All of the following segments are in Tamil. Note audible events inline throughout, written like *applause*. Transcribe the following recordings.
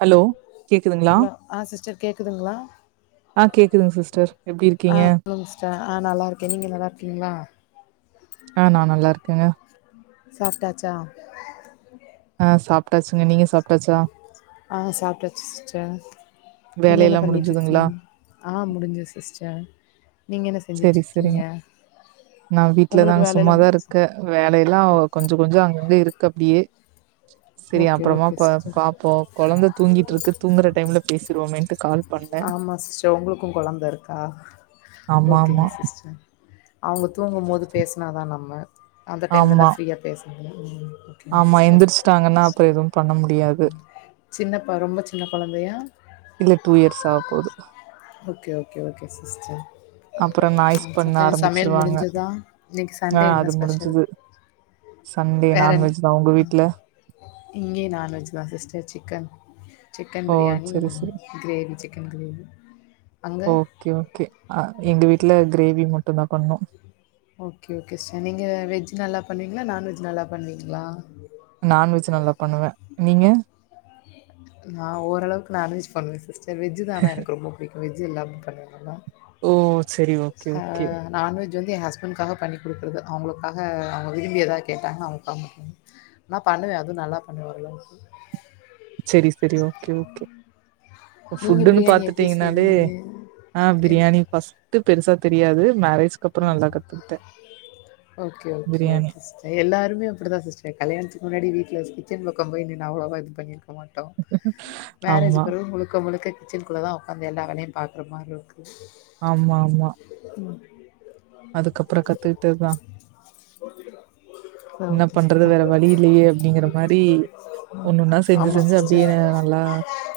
ஹலோ கேக்குதுங்களா ஹலோ ஆ சிஸ்டர் கேக்குதுங்களா ஆ கேக்குதுங்க சிஸ்டர் எப்டி ஆ இருக்கீங்க சொல்லுங்க சிஸ்டர் ஆ நல்லா இருக்கே நீங்க நல்லா இருக்கீங்களா ஆ நா நல்லா இருக்க சாப்டாச்சா ஆஹ் சாப்பிட்டாச்சுங்க நீங்க சாப்பிட்டாச்சா ஆ சாப்ட்டாச்சு சிஸ்டர் நீங்க என்ன வேலையெல்லா பண்ணிட்டு இருக்கீங்க முடிஞ்சுதுங்களா ஆ முடிஞ்சது சிஸ்டர் நீங்க என்ன சேரி செஞ்சுட்டுருக்கீங்க சேரிங்க நா உங்களுக்கு வீட்டுலதாங் வேலையெல்லா சும்மாதா இருக்கே வேலயெல்லா கொஞ்சோ கொஞ்சோ அங்கங்க இருக்கு அப்டியே செரி ஓகே அப்பறமா ஓகே பா சிஸ்டர் பாப்போ கொழந்த தூங்கிட்டு இருக்கு தூங்குற டைம்ல பேசிருவோமென்டு கால் பண்ணே ஆமா சிஸ்டர் உங்களுக்கு கொழந்த இருக்கா ஆமா ஓகேங்க ஆமா சிஸ்டர் அவுங்க தூங்கும் போது பேசினா தா நம்ம அந்தடைம்ல தா ஆமா ஃப்ரீயா பேச முடியு ம் ஓகேங்க ஆமா சிஸ்டர் எந்திரிச்சுட்டாங்கனா அப்ப எதும் பண்ண முடியாது சின்னப்பா ரொம்ப சின்ன கொழந்தையா இல்ல டூ இயர்ஸ் ஆக போது ஓகே ஓகே ஓகே சிஸ்டர் அப்புற நாய்ஸ் பண்ண ஆ சமையல் ஆரம்பிச்சிருவாங்க முடிஞ்சதா இன்னைக்கு ஆ சன்டே என்ன அது ஸ்பெஷல் முடிஞ்சுது சண்டே வேற நான்வெஜ் தா உங்க ஆ வீட்ல இங்கேயே நான்வெஜ் தா சிஸ்டர் சிக்கன் சிக்கன் ஓ! பிரியாணி சரி, சரி. Egg gravy chicken gravy okay okay அ எங்க வீட்டுல கிரேவி மட்டு தா பண்ணோ ஓகே ஓகே சிஸ்டர் நீங்க வெஜ் நல்லா பண்ணுவீங்களா நான்வெஜ் நல்லா பண்ணுவீங்களா நான்வெஜ் நல்லா பண்ணுவே நீங்க நா ஓரளவுக்கு நான்வெஜ் பண்ணுவே சிஸ்டர் வெஜ் தா ஆனா எனக்கு ரொம்ப பிடிக் வெஜ் எல்லாமே பண்ணுவே நல்லா ஓ செரி ஓகே ஓகே இது வந்து என் ஹஸ்பண்ட்காக பண்ணி குடுக்குறது அவுங்களுக்காக அவுங்க விரும்பி எதா கேட்டாங்கனா அவுங்களுக்காக மட்டு நா பண்ணுவே அதும் நல்லா பண்ணுவே ஓரளவுக்கு செரி செரி ஓகே ஓகே நீங்க ஃபுட்டுன்னு பிரியாணி எப்டி பாத்துட்டீங்கனாலே செய்வீங்க? அ ஆஹ் எல் பிரியாணி ஃபஸ்ட்டு பெருசா தெரியாது marriage okay okay biryani. Okay sister எல்லாருமே அப்டித்தா சிஸ்டர் கல்யாணத்துக்கு முன்னாடி வீட்டுல ஸ்கிப் திரும்ப கம்பெனி நா அவ்ளவா இது பண்ணிருன் போ மாட்டோ மேரேஜ் ஆமா, பெறவு முழுக்க முழுக்க கிச்சின்குள்ளதா உக்காந்து எல்லா வேலையு பாக்குறமாருக்கு உம் அதுக்கப்பறோ கத்துக்கிட்டதுதா என்ன ஓகே பண்றது சிஸ்டர். வேற வழி இல்லையே அப்டிங்கிற மாரி ஒண்ணுன்னா செஞ்சு ஆமா செஞ்சு சிஸ்டர். அப்டியேனு நல்லா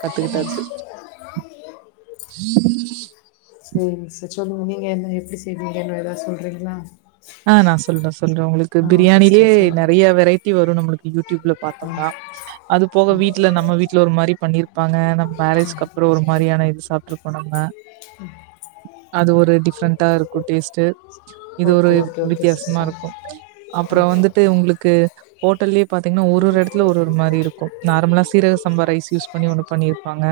கத்துக்கிட்டாச்சு சேரிங்க சிஸ்டர் சொல்லுங்க நீங்க என்ன எப்டி செய்வீங்கனு ஏதாது சொல்றீங்களா ஆஹ் நா சொல்றே சொல்றே உங்களுக் கு ஆ ஓகே பிரியாணிலேயே சிஸ்டர் சொல்லுங்க. நெறையா வெரைட்டி வ சார் நம்மளுக்கு டியூப்ல பாத்தோம்னா ம், அது போக ம், வீட்ல நம்ம வீட்ல ஒரு மாரி பண்ணிருப்பாங்க நம்ம ம். மேரேஜ்க்கு அப்புற ஒரு மாரியான இது சாப்ட்ருப்போ நம்ம அது ஒரு டிப்ரெண்டா இருக்கு டேஸ்ட்டு இது ஒரு ஓகே, ஓகே, ஓகே சிஸ்டர். வித்தியாசமாருக்கு அப்ற வந்துட்டு உங்ளுக்கு ஓட்டல்லே பாத்தீங்னா ஒரு ஒரு எடத்ல ஒரு ஒரு மாரிருக்கு நார்மலா சீரக சம்பா ரைஸ் யூஸ் பண்ணி ஒன்னு பண்ணிர் ங்க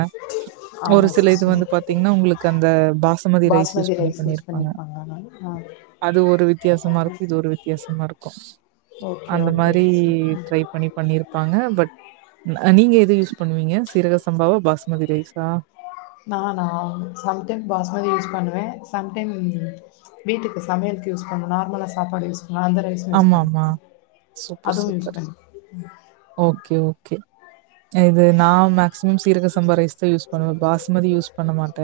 ஒரு ஆமா சில இது சிஸ்டர். வந்து பாத்தீங்ன்னா உங்களுக்கு அந்த பாசமதிரைஸ் யூஸ் பாஸ்மதி பண்ணி ரைஸ் யூஸ் பண்ணிருப்பாங்க பண்ணியிருப்பாங்க ஆனா. ஆ. அது ஒரு வி இத்தியாசமாருக்கு இது ஒரு வித்தியாசமா இருக்கு ஓகே, அந்த ஓகே மாரி சார். ட்ரை ம். பண்ணி பண்ணிருப்பாங்க பட் ந நீங்க இருக் யூஸ்பண்ணுவீங்க சீரகசம்பாவா பாஸ்மதிரைஸா நானா சம்டைம் பாஸ்மதி யூஸ் பண்ணுவே சம்டைம் வீட்டுக்கு சமையலுக்கு யூஸ் பண்ணு நார்மலா சாப்பாடு யூஸ் பண்ணுவேன். அந்த ரைஸும் யூஸ் ஆமா ஆமா பண்ணிப்பேன். சூப்பர் அதுவும் யூஸ் சூப்பர் பண்ணி ஓகே ஓகே இது நா மேக்சிமம் சீரகஸ் சம்பா ரைஸ் தா யூஸ் பண்ணுவ பாஸ்மதி யூஸ் பண்ண மாட்ட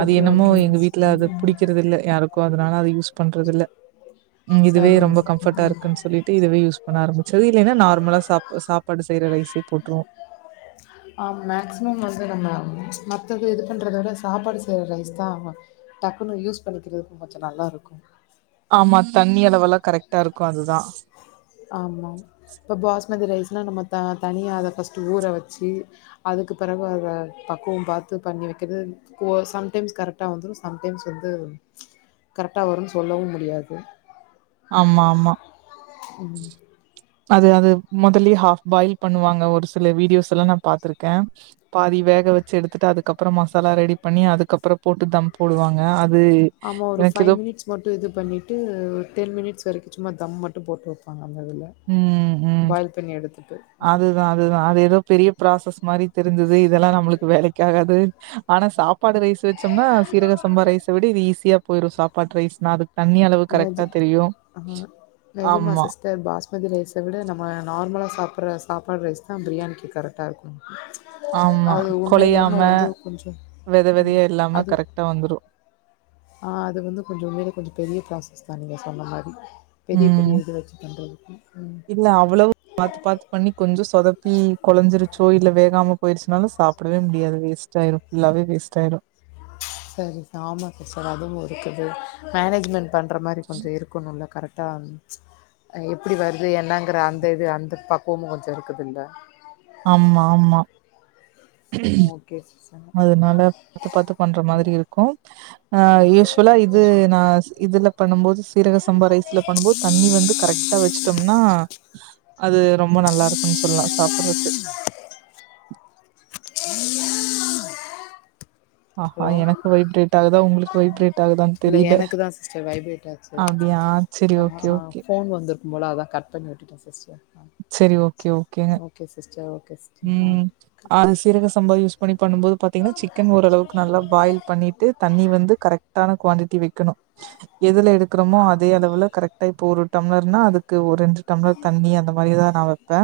அது என்னமோ ஓகே, ஓகே எங்க வீட்ல சிஸ்டர். அது ம். புடிக்குறதுல்ல யாருக்கு அதனால அத யூஸ் பண்றது இல்ல இதுவே சரிங்க ரொம்ப சிஸ்டர். கம்ஃபர்டா ம். இருக்குன் சொல்லிட்டு இதுவே யூஸ் பண்ண செரியில்லைன்னா நார்மலா சா சாப்பாடு சீரா ரைசே போட்ருவோ அ மேக்சிமம் வந்து நம்ம மத்தது இது பண்றத விட சாப்பாடு செய்யற ரைஸ் தா டக்குன்னு யூஸ் பண்ணிக்கிறது கொஞ்ச நல்லா இருக்கு ஆமா தண்ணி அளவள கரெக்ட்டாருக்கு அதுதா ஆமா இப்ப பாஸ் மதி ரைஸ்னா நம்ம த தனியாக அத பஸ்ட்டு ஊற வச்சி அதுக்குப் பிறவு அத பக்குவம் பாத்து பண்ணி வக்கிறது கோ சம்டைம்ஸ் கரெக்டா வந்துரு சம்டைம்ஸ் வந்து கரெக்டா வருன் சொல்லவு முடியாது ஆமா, ம் அதுஅது மொதல்லியே ஹாப்பாயில் பண்ணுவாங்க ஒரு சில வீடியோஸ் எல்லா நா பாத்துருக்க பாதி வேக வச்சு எடுத்துட்டு அதுக்கப்பற மசாலா ரெடி பண்ணி அதுக்கப்பற போட்டு தம் போடுவாங்க அது ஆமா ஒரு எனக்கு ஃபைவ் ஏதோ மினிட்ஸ் மட்டு இது பண்ணிட்டு டென்மினிட்ஸ் வரிக்கு சும்மா தம் மட்டு போட்டு வப்பாங்க ம் ம் எடுத்துட்டு. அதுதா அதுதா அது ஏதோ பெரிய பிராசஸ் மாரி தெரிஞ்சுது இதெல்லா நம்ளுக்கு வேலை காது ஆனா சாப் ப்பாடு ரைஸ் வச்சோம்னா சீரக சம்பாரைச விட இது ஈஸியாப் போயிரு சாப்பாட்ரைஸ்னா அது தண்ணி அளவு நெஜ கரெக்டா தெரியு ஆமா ஸ்மதி ரைச விட நம்ம நார்மலா சாப்பிர்ற சாப்பாடு ரைஸ்தா பிரியாணிக்கு கரெக்டா இருக்கு ஆமா அது கொழையாம உண்மையிலேமு வந்து கொஞ்சோ வெத வெதையா இல்லாம கரெக்டா வந்துரு ஆஹ் அது வந்து கொஞ்ச உண்மையில கொஞ்ச பெரிய ப்ராசஸ் தா நீங்க சொன்ன மாரி பெரிய ம் பெரிய இது வச்சு பண்றது ம் இல்ல அவ்ளோ பாத்து பாத்து பண்ணி கொஞ்ச சொத ப்பி குழஞ்சிருச்சோ இல்ல வேகாம போயிருச்சுனாலு சாப்பிடவே முடியாது வேஸ்ட் ஆயிரு ஃபுல்லாவே வேஸ்ட் ஆயிரு சரி ஆமா சிஸ்டர் அதும் இருக்குது மேனேஜ்மெண்ட் பண்ணற மாரி கொஞ்ச இருக்கணுல்ல கரெக்ட் டான் எப்படி வருது என்னங்கிற அந்த இது அந்த பக்குவமு கொஞ்ச இருக்குதுல ஆம்மா ஆம்மா ஓகே சிஸ்டர் ஆ அதனால பாத்து பாத்து பண்ற ம் மாதிரி இருக்கு ஆஹ் ஓகே யூஸ்வலா இது சிஸ்டர் நா இதுல பண்ணு போது சீரக சாம்பா ரைஸ்ல பண்ணுபோது தண்ணி வந்து கரெக்டா வச்சட்டோம்னா அது ரொம்ப நல்லா இருக்குன் சொல்லலா சாப்பிடுறக்கு ஆஹா ஹலோ எனக்கு வைப்ரேட் ஆகுதா உங்களுக்கு வைப்ரேட் ஆகுதான் இல்ல தெரியல எனக்கு தா சிஸ்டர் வைப்ரேட் ஆச்சு அப்படியா சரி ஓகே ஆ ஓகே ஃபோன் வந்திருக்கும் போல அதா கட் பண்ணி விட்டுட்டே சிஸ்டர் சரி ஓகே ஓகேங்க ஓகே சிஸ்டர் ஓகே சிஸ்டர் ஆ உம் அது சீரக சம்பா யூஸ் பண்ணி பண்ணு போது பாத்தீங்கன்னா சிக்கன் ஓரளவுக் கு நல்லா பாயில் பண்ணிட்டு தண்ணி வந்து கரெக்ட்டான குவாண்டிட்டி வெக்கணு எதுல எடுக்கிறோமோ அதே அளவுல கரெக்டா இப்ப ஒரு டம்ளர்னா அதுக்கு ஒரு ரெண்டு டம்ளர் தண்ணி அந்த மாரி தா நா வெப்பே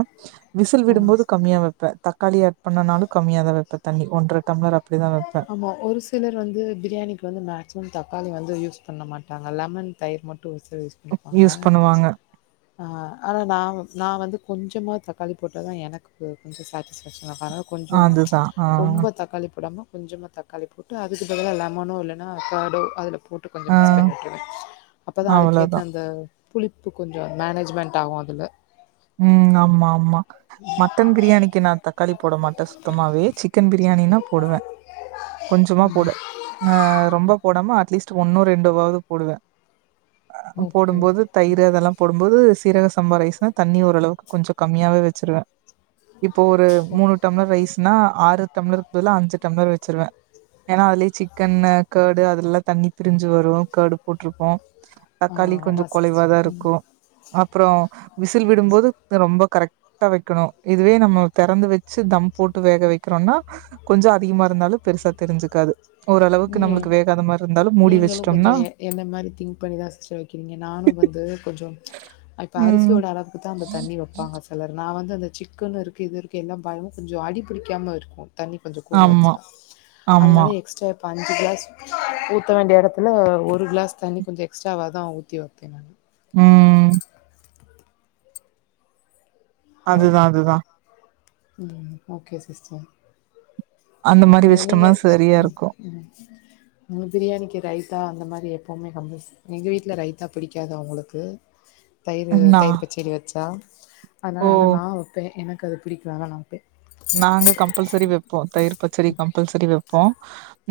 விசில் ஆ விடும்போது கம்மியா வெப்பே தக்காளி ஆட் பண்ணனாலு கம்மியா தா வெப்பை தண்ணி ஒன்ற டம்ளர் அப்டிதா வெப்பே ஆமா ஒரு சிலர் வந்து பிரியாணிக்கு வந்து மேக்சிமம் தக்காளி வந்து யூஸ் பண்ண மாட்டாங்க லெமன் தயிர் மட் டுஸ் தா யூஸ் பண்ணிப்பாங்க யூஸ் பண்ணுவாங்க அ ஆனா நா நா வந்து கொஞ்சமாக தக்காளி போட்டா தா எனக்கு கொஞ்ச சாட்டிஸ்ஃபேக்ஷன் *unintelligible* வர கொஞ்சம் அதுதா ஆ ரொம்ப தக்காளி போடாம கொஞ்சமா தக்காளி போட்டு அதுக்கு பதிலாக லெமனோ இல்லைனா கர்ட்டோ அதில போட்டு கொஞ்ச ஆ மிக்ஸ் பண்ணி விட்டுருவே *inaudible* அப்போ தா அதுக்கேத்த அவ்ளோதா அந்த புளிப்பு கொஞ்ச மேனேஜ்மெண்ட் ஆகு அதுல உம் ஆம்மா ஆம்மா மட்டன் பிரியாணிக்கு நா தக்காளி போட மாட்டே சுத்தமாவே சிக்கன் பிரியாணினா போடுவே கொஞ்சமா போட்ல அ ரொம்ப போடாம அட்லீஸ் ஒன்னோ ரெண்டுவாவ்து போடுவே உ ஓகே. போடும்போது தயிரூ அதெல்லா போடும்போது சீரக சம்பா ரைஸ்னா தண்ணி ஓரளவுக்கு கொஞ்சோ கம்மியாவே வெச்சுருவே இப்போ ஒரு மூணு டம்ளர் ரைஸ் நா ஆறு தம்ளர்பத்ல்ல அஞ்சு டம்ளர் வெச்சிருவே ஏன்னா அத்லே சிக்கன் அ கேடு அதுல்ல்லா தண்ணி பிரிஞ்சு வரு கேடு போட்ருப்போ ஆ தக்காளி கொஞ்சோ ஆமா சிஸ். ம். கொலைவாதாருக்கோ அப்றோ விசில் விடும்போது தன் ரொம்ப கரெக்ட் டா வெக்கணு யிதுவே நம்ம தெறந்து வெச்சு தம் போட்டு வேக வைக்கிறோன்னா கொஞ்சோ அதிகமாருந்தாலு பெருசா தெரிஞ்சுக்காது ஓரளவுக்கு நீ நம்மளுக்கு வேகாத மாரி இருந்தாலும் மூடி நீங்களு கொஞ்ச வச்சுட்டோம்னா எ என்ன மாரி திங்க் பண்ணிதா சிஸ்டர் வெக்கிறீங்க நானு வந்து கொஞ்சோ ச்ச் இப்போ ம். அரிசியோட அள தா அந்த தண்ணி வெப்பாங்க சிலர்னா நா வந்து அந்த சிக்கனுருக்கு யிதுருக்கு யெல்லாபயமு கொஞ்சோ அடி புடிக்காமருக்கோ தண்ணி கொஞ்சகூட ஆமா, வச்சா ஆமா. அதனால எக்ஸ்ட்ரா ப்ப அஞ்சு க்ளாஸ் ஊத்த வேண்டிய எடத்துல ஒரு க்ளாஸ் தண்ணி கொஞ்சோ எக்ஸ்ட்ராவாதா ஊத்தி வெக்கனு ம். ஹலோ அதுதா அதுதா ம் ஓகே சிஸ்டர் அந்த மாரி வே நீங்க வச்சுட்டோம்னா சரியா ம் இருக்கும். உ உ உனுக் பிரியாணிக்கு ரைத்தா அந்த மாரி எப்போமே கம்பல்செ எங்க வீட்ல ரைத்தா பிடிக்காது அவுங்குளுக்கு தயிரு நா தயிர் பச்செடி வெச்சா அதனால ஓ! ஆனா நா வெப்பே எனக் கது பிடிக்றாங்கணா நாங்க கம்பல்செரி வெப்போ தயிரு பச்சடி ம் கம்பல்செரி வெப்போ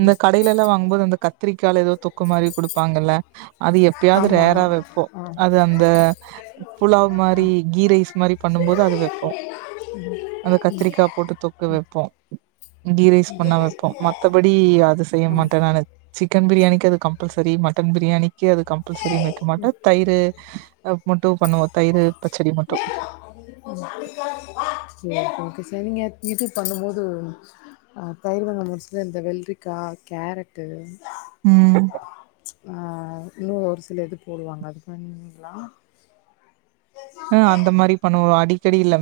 இந்த ம் கடையிலெல்லா வாங்கும்போது அந்த கத் திரிக்கால எதோ தொக்கு மாரி குடுப்பாங்கல்ல அது எப்பயாவ்து ஆமா ரேரா வெப்போ ஆ அது அந்த புலாவ் ஆ மாரி கீ ரைஸ் மாரி ம் பண்ணும் போது அது வெப்போ ம் ம் அந்த க ம் கா போட்டு தொக்கு வெப்போ கீ ரைஸ் பண்ணா வெப்போ மத்தபடி அது செய்ய ஆ மாட்டே நானு க்கன் பிரியாணிக்கு அது கம்பல்செரி மட்டன் பிரியாணி கே அது கம்பல்செரின்னு வெக்க சேரி மாட்டே தயிரு *unintelligible* மட்டு பச்சடி *inaudible* நீங்க இது பண்ணும்போது தயிர் *unintelligible* இந்த வெள்ரிக்காய், கேரட்டு ம் ஆ இன்னு ஒரு சில இது போடுவாங்க அது *unintelligible* ஆ அந்த மாரி பண்ணுவோ அடி தெரில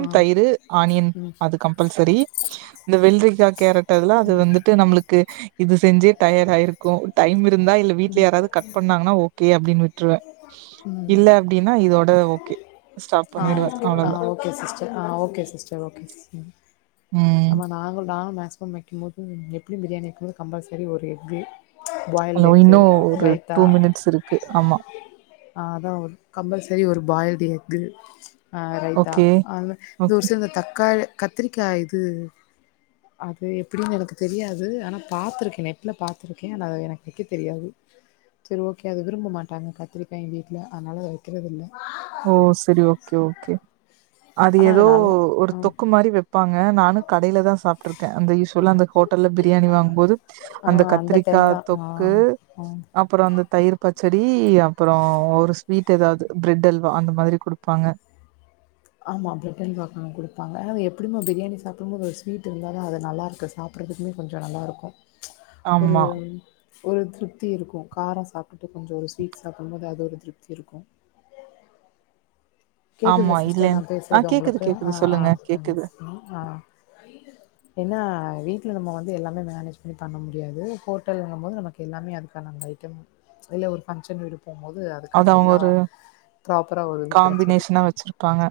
ஆ தயிரு ஆனியன் ம் அது கம்பல்சரி இந்த வெல்ரிக்கா கேரட் டல்லா அது ம் வந்துட்டு நம்ளுக்கு இது செஞ்சே டயடாயிருக்கு டைம் இருந்தா இல்ல வீட்ல ம் யாராவது கட் பண்ணாங்னா ஓகே அப்டின் விட்ருவே ம் இல்ல அப்டின்னா இதோட ஓகே ஸ்டாப் ஆ பண்ணிடுவே ஓகே ஆ அவ்ளோதா ஓகே சிஸ்டர் ஆ ஓகே சிஸ்டர் ஓகே ம் ஆமா நாங்களு நா மேக்ஸிமம் வைக்கும் போது எப்டி பிரியணி *unintelligible* கம்பல் சரி ஒரு எஃகு ஹலோ இன்னு ஒரு டூ மினிட்ஸ் இருக்கு ஆமா ஆ அதா ஒரு கம்பல்சரி ஒரு பாயில்டு எக்கு ஆ ரைத்தா ஓகே ஆ ஓகே *unintelligible* இந்த தக்காளி கத்திரிக்காய் இது அது எப்டின் எனக்கு தெரியாது ஆனா பாத்துருக்கே நெட்ல பாத்துருக்கே ஆனா அத எனக்கு வக்க தெரியாது சரி ஓகே அத விரும்ப மாட்டாங்க கத்திரிக்காய் எங் வீட்ல அதனால அத வைக்கறதுல்ல ஓ சரி ஓகே ஓகே அது ஆனா எதோ நல்லா ஒரு ஆ தொக்கு மாரி வப்பாங்க ங்க நானு கடைல தா சாப்ட்ருக்கே அந்த *unintelligible* அந்த ஹோட்டல்ல பிரியாணி வாங்கும்போது ஆ அந்த டைம் தா கத்திரிக்காய் ஆ தொக்கு ஆ அப்ற அந்த தயிர் பச்சடி அப்பற ஒரு ஸ்வீட் எதாது பிரெட் அல் வா அந்த மாதிரி குடுப்பாங்க ஆமாம் பிரட் அல்வா கா குடுப்பாங்க அத எப்பிடியுமே பிரியாணி சாப்டும்போது ஒரு ஸ்வீட் இருந்தா தா அது நல்லாருக்கு சாப்புட்றதுக்கே கொஞ்சோ நல்லாருக்கு ஒரு ஆமா, ஒரு திருப்தி இருக்கு காரோ சாப் *unintelligible* கொஞ்சோ ஒரு ஸ்வீட் சாப்டு போது *unintelligible* கேக்குதா ஆமா. சிஸ்டர் நா இல்லன் ஆ பேசுறது கேக்குது, உங்களுக்கு கேக்குது. ஆ ஆ சொல்லுங்க கேக்குது. ஆ ஏனா வீட்ல நம்ம வந்து எல்லாமே மேனேஜ் பண்ணி பண்ண முடியாது ஹோட்டல்ங்கும் போது நமக்கு எல்லாமே அதுக்கான அந்த ஐட்டம் இல்ல ஒரு பங்க்ஷன் போது அது அதுக்கான அவங்க எல்லா ஒரு ப்ராப்பரா ஒரு இது கிடச்சது இன்ன வெச்சிருப்பாங்க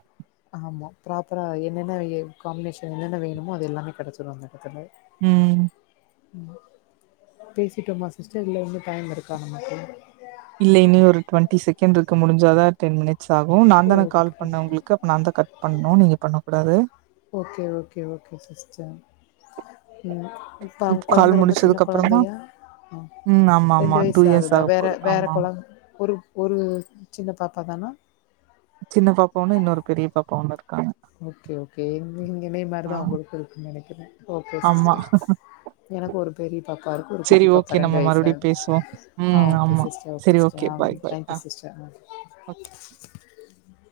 ப்ராப்பரா என்னென்ன எ காம்பினேஷன் என்னென்ன வேணுமோ அது எல்லாமே கெடச்சிரு அந்த எடத்துல ம் பேசிட்டோமா சிஸ்டர் இல்ல இன்னு டைம் இருக்கா நமக்கு இல்ல இன்னி ஒரு டுவெண்டி செகண்ட் இருக்கு முடிஞ்சாதா டென் மினிட் ஸ் ஆகு நாந்தான கால் ஓகே. பண்ண உங்ளுக்கு அப்ப நாந்தா கட் பண்ணு நீங்க பண்ணக்கூடாது ஓகே, ஓகே, ஓகே சிஸ்டர். ம். இப்ப உங்க கொழந்த கால் ரொம்ப சின்ன முடிச்சதுக்கு அப்புறமா கொழந்தையா ம் ஆமா ரெண்டு ஆமா டூ இயர்ஸ் வயிசாகுதா ஆக வேற போகுது வேற ஆமா கொழந் ஒரு ஒரு சின்ன பாப்பா தானா சின்ன பாப்பா ஒன்னு இன்னொரு பெரிய பாப்பா ஒன்னு இரு ஓகே ஓகே நீங்க எனைய ஆ மாரிதா உங்களுக்கு இருக்கு நெனைக்கறே ஓகே ஆமா சிஸ்டர் எனக்கு ஒரு பெரிய பாப்பா இருக்கு ஒரு சரி குட்டி பாப்பா ஓகே நம்ம ரெண்டு மறுபடியும் வயசாகு பேசுவோம் ஆ ம் ஓகே ஆமா சிஸ்டர் ஓகே சரி சிஸ்டர் ஆ பாய் பாய் ஆ தேங்க்யு சிஸ்டர் ஓகே அ